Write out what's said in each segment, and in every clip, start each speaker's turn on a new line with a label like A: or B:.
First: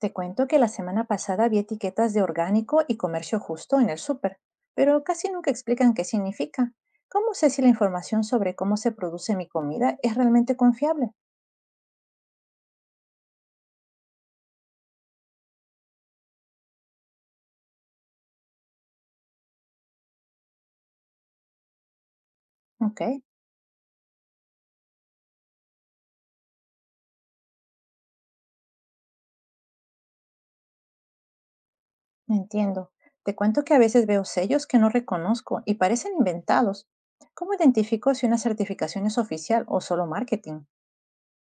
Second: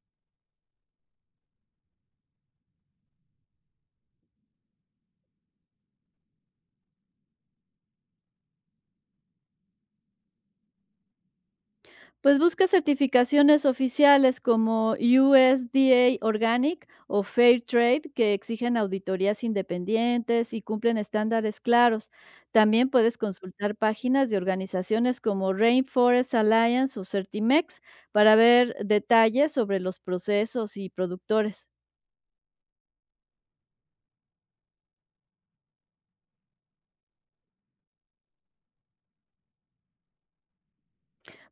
A: Te cuento que la semana pasada vi etiquetas de orgánico y comercio justo en el súper, pero casi nunca explican qué significa. ¿Cómo sé si la información sobre cómo se produce mi comida es realmente confiable?
B: Pues busca certificaciones oficiales como USDA Organic o Fair Trade que exigen auditorías independientes y cumplen estándares claros. También
A: Ok,
B: puedes consultar páginas de organizaciones como Rainforest Alliance o Certimex para ver detalles sobre los procesos y productores.
A: entiendo. Te cuento que a veces veo sellos que no reconozco y parecen inventados. ¿Cómo identifico si una certificación es oficial o solo marketing?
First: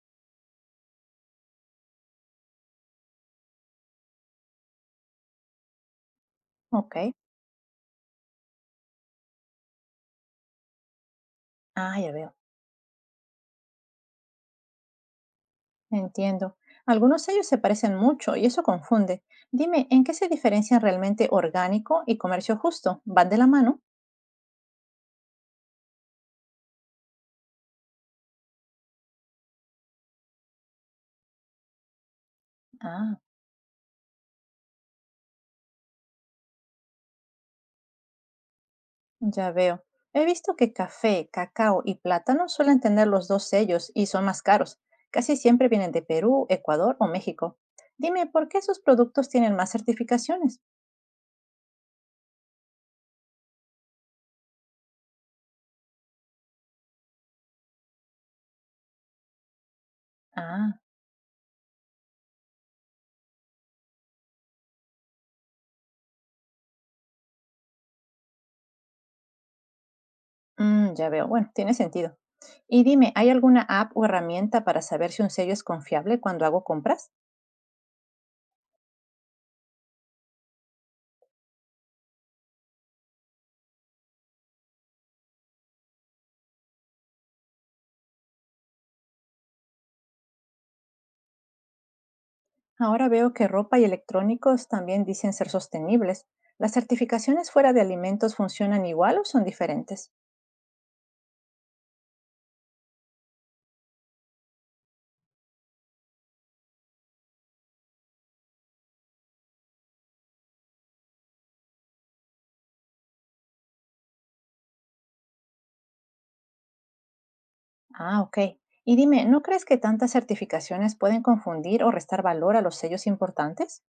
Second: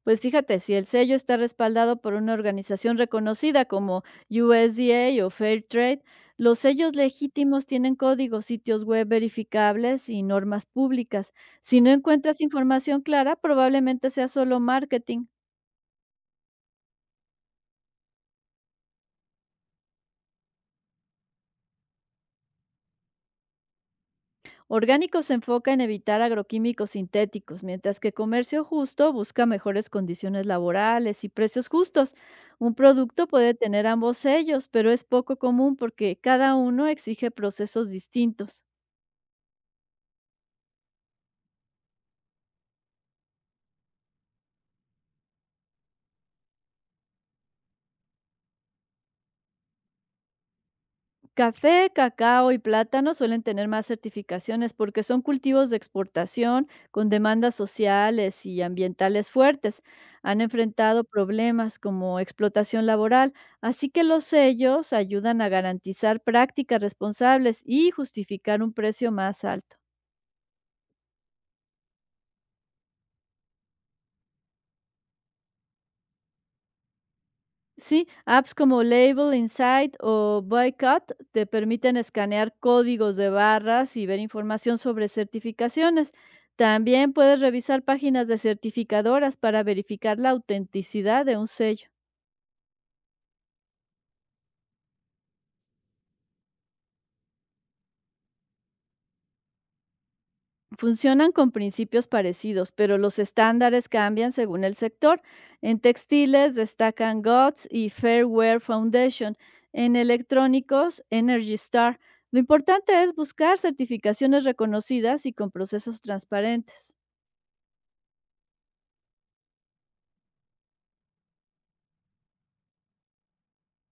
B: Pues fíjate, si el sello está respaldado por una organización reconocida como USDA o Fairtrade, los sellos
A: Ok,
B: legítimos tienen códigos, sitios web verificables y normas públicas. Si no
A: ah, ya veo.
B: encuentras información clara, probablemente sea solo marketing.
A: Entiendo. Algunos sellos se parecen mucho y eso confunde. Dime, ¿en qué se diferencian realmente orgánico y comercio justo? ¿Van de la mano?
B: Orgánico se enfoca en evitar agroquímicos sintéticos, mientras que comercio justo busca mejores condiciones laborales y precios justos. Un
A: Ah,
B: producto puede tener ambos sellos, pero es poco común porque cada uno exige procesos distintos.
A: ya veo. He visto que café, cacao y plátano suelen tener los dos sellos y son más caros. Casi siempre vienen de Perú, Ecuador o México. Dime, ¿por qué esos productos tienen más certificaciones?
B: Café, cacao y plátano suelen tener más certificaciones porque son cultivos de exportación con demandas sociales y ambientales fuertes. Han
A: Ah,
B: enfrentado problemas como explotación laboral, así que los sellos ayudan a garantizar prácticas responsables y justificar un precio más alto.
A: mm, ya veo. Bueno, tiene sentido. Y dime, ¿hay alguna app o herramienta para saber si un sello es confiable cuando hago compras?
B: Sí, apps como Label, Insight o Boycott te permiten escanear códigos de barras y ver información sobre certificaciones. También puedes revisar páginas de certificadoras para verificar la autenticidad de un sello.
A: Ahora veo que ropa y electrónicos también dicen ser sostenibles. ¿Las certificaciones fuera de alimentos funcionan igual o son diferentes?
B: Funcionan con principios parecidos, pero los estándares cambian según el sector. En textiles destacan GOTS y Fair Wear Foundation, en electrónicos Energy Star. Lo importante es buscar certificaciones reconocidas y con procesos transparentes.
A: Ah, ok. Y dime, ¿no crees que tantas certificaciones pueden confundir o restar valor a los sellos importantes?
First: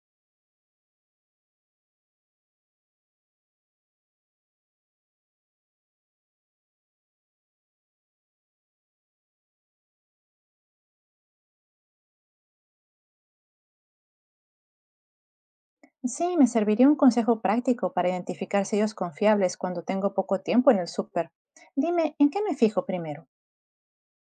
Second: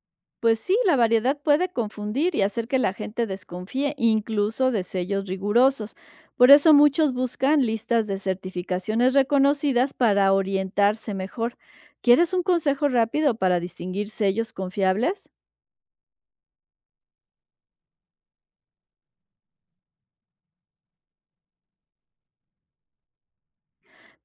B: Pues sí, la variedad puede confundir y hacer que la gente desconfíe, incluso de sellos rigurosos. Por eso muchos buscan listas de certificaciones reconocidas para orientarse mejor. ¿Quieres un consejo rápido para distinguir sellos confiables?
A: Sí, me serviría un consejo práctico para identificar sellos confiables cuando tengo poco tiempo en el súper. Dime, ¿en qué me fijo primero?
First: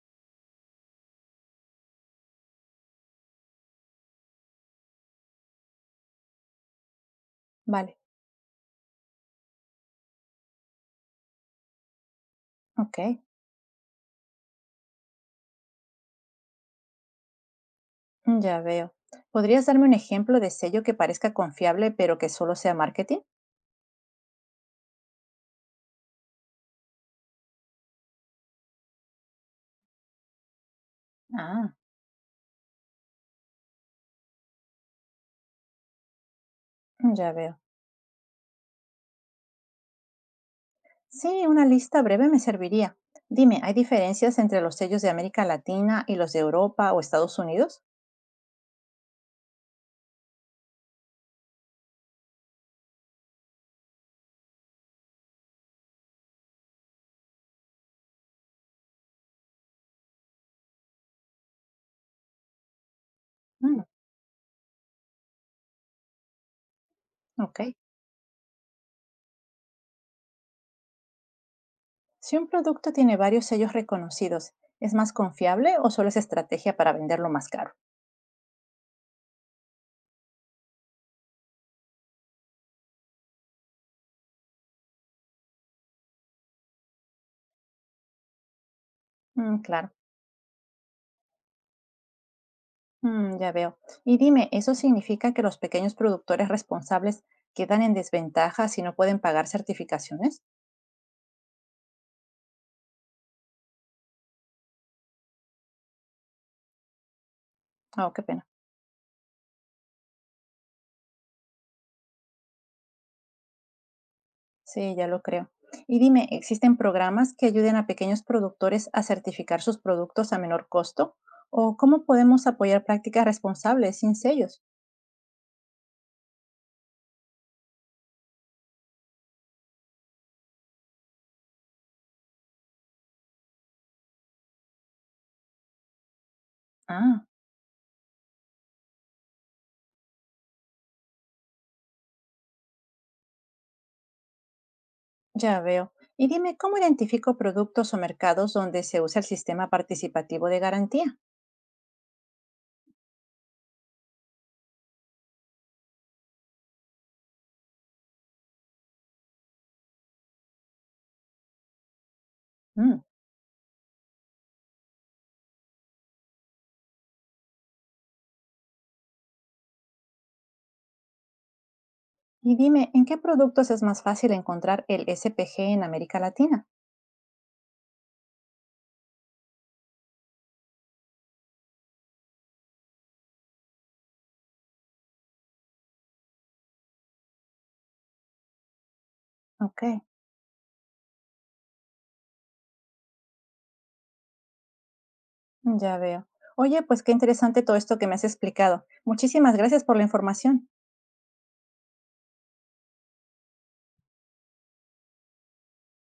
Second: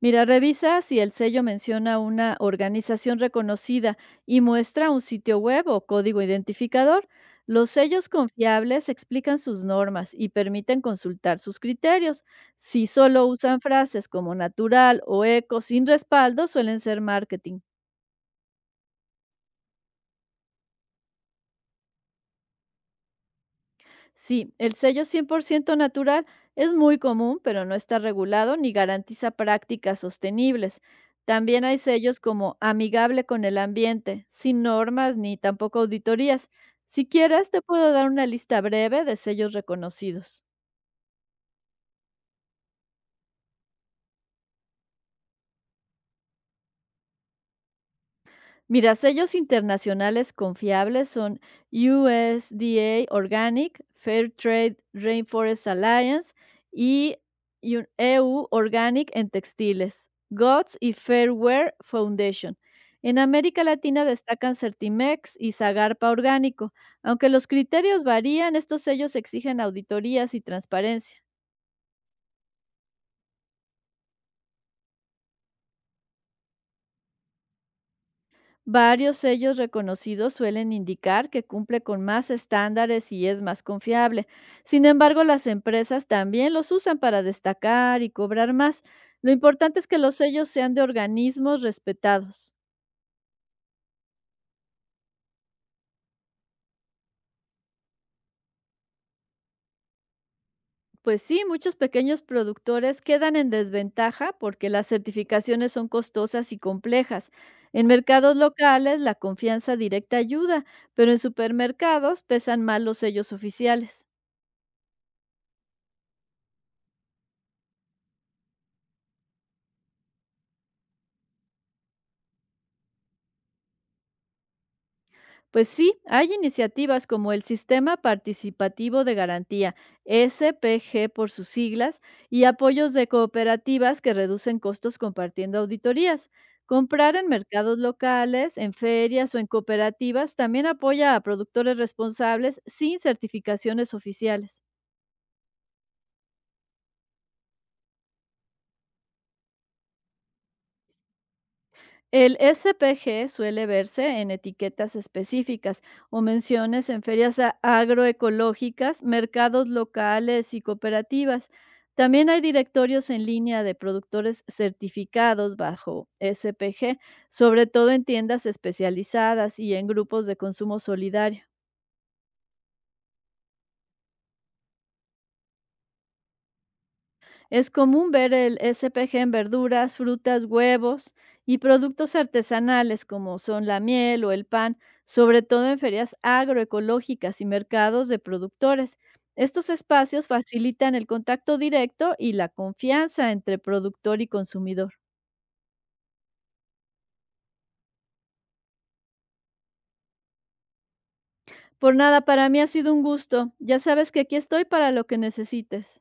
B: Mira, revisa si el sello menciona una organización reconocida y muestra un sitio web o código identificador. Los
A: Vale,
B: sellos confiables explican sus normas y permiten consultar sus criterios. Si
A: ok,
B: solo usan frases como natural o eco sin respaldo, suelen ser marketing.
A: ya veo. ¿Podrías darme un ejemplo de sello que parezca confiable pero que solo sea marketing?
B: Sí, el sello 100% natural es muy común, pero no está regulado ni garantiza prácticas sostenibles. También
A: Ah,
B: hay sellos como amigable con el ambiente, sin normas ni tampoco auditorías. Si
A: ya
B: quieres,
A: veo.
B: te puedo dar una lista breve de sellos reconocidos.
A: Sí, una lista breve me serviría. Dime, ¿hay diferencias entre los sellos de América Latina y los de Europa o Estados Unidos?
B: Mira, sellos internacionales confiables son USDA Organic, Fair Trade Rainforest Alliance y EU Organic en textiles, GOTS y Fairware Foundation. En América
A: Mm,
B: Latina destacan Certimex y Zagarpa Orgánico. Aunque los
A: ok.
B: criterios varían, estos sellos exigen auditorías y transparencia.
A: Si un producto tiene varios sellos reconocidos, ¿es más confiable o solo es estrategia para venderlo más caro?
B: Varios sellos reconocidos suelen indicar que cumple con más estándares y es más confiable. Sin embargo, las empresas también los usan para destacar y cobrar más. Lo
A: Mm,
B: importante es
A: claro,
B: que los sellos sean de organismos respetados.
A: mm, ya veo. Y dime, ¿eso significa que los pequeños productores responsables quedan en desventaja si no pueden pagar certificaciones?
B: Pues sí, muchos pequeños productores quedan en desventaja porque las certificaciones son costosas y complejas. En
A: Ah, oh, qué
B: mercados
A: pena.
B: locales, la confianza directa ayuda, pero en supermercados pesan más los sellos oficiales.
A: Sí, ya lo creo. Y dime, ¿existen programas que ayuden a pequeños productores a certificar sus productos a menor costo? ¿O cómo podemos apoyar prácticas responsables sin sellos?
B: Pues sí, hay iniciativas como el Sistema Participativo de Garantía, SPG por sus siglas, y apoyos de cooperativas que reducen costos compartiendo auditorías. Comprar
A: Ah,
B: en mercados locales, en ferias o en cooperativas también apoya a productores responsables sin certificaciones oficiales.
A: ya veo. Y dime, ¿cómo identifico productos o mercados donde se usa el sistema participativo de garantía?
B: El SPG suele verse en etiquetas específicas o menciones en ferias agroecológicas, mercados locales y cooperativas. También hay
A: Mm.
B: directorios en línea de productores certificados bajo SPG, sobre todo en tiendas especializadas y en grupos de consumo solidario.
A: Y dime, ¿en qué productos es más fácil encontrar el SPG en América Latina?
B: Es común ver el SPG en verduras, frutas, huevos y productos artesanales como son la miel o el pan, sobre todo en ferias agroecológicas y mercados de productores. Estos
A: Ok,
B: espacios facilitan el contacto directo y la confianza entre productor y consumidor.
A: ya veo. Oye, pues qué interesante todo esto que me has explicado. Muchísimas gracias por la información.
B: Por nada, para mí ha sido un gusto. Ya sabes que aquí estoy para lo que necesites.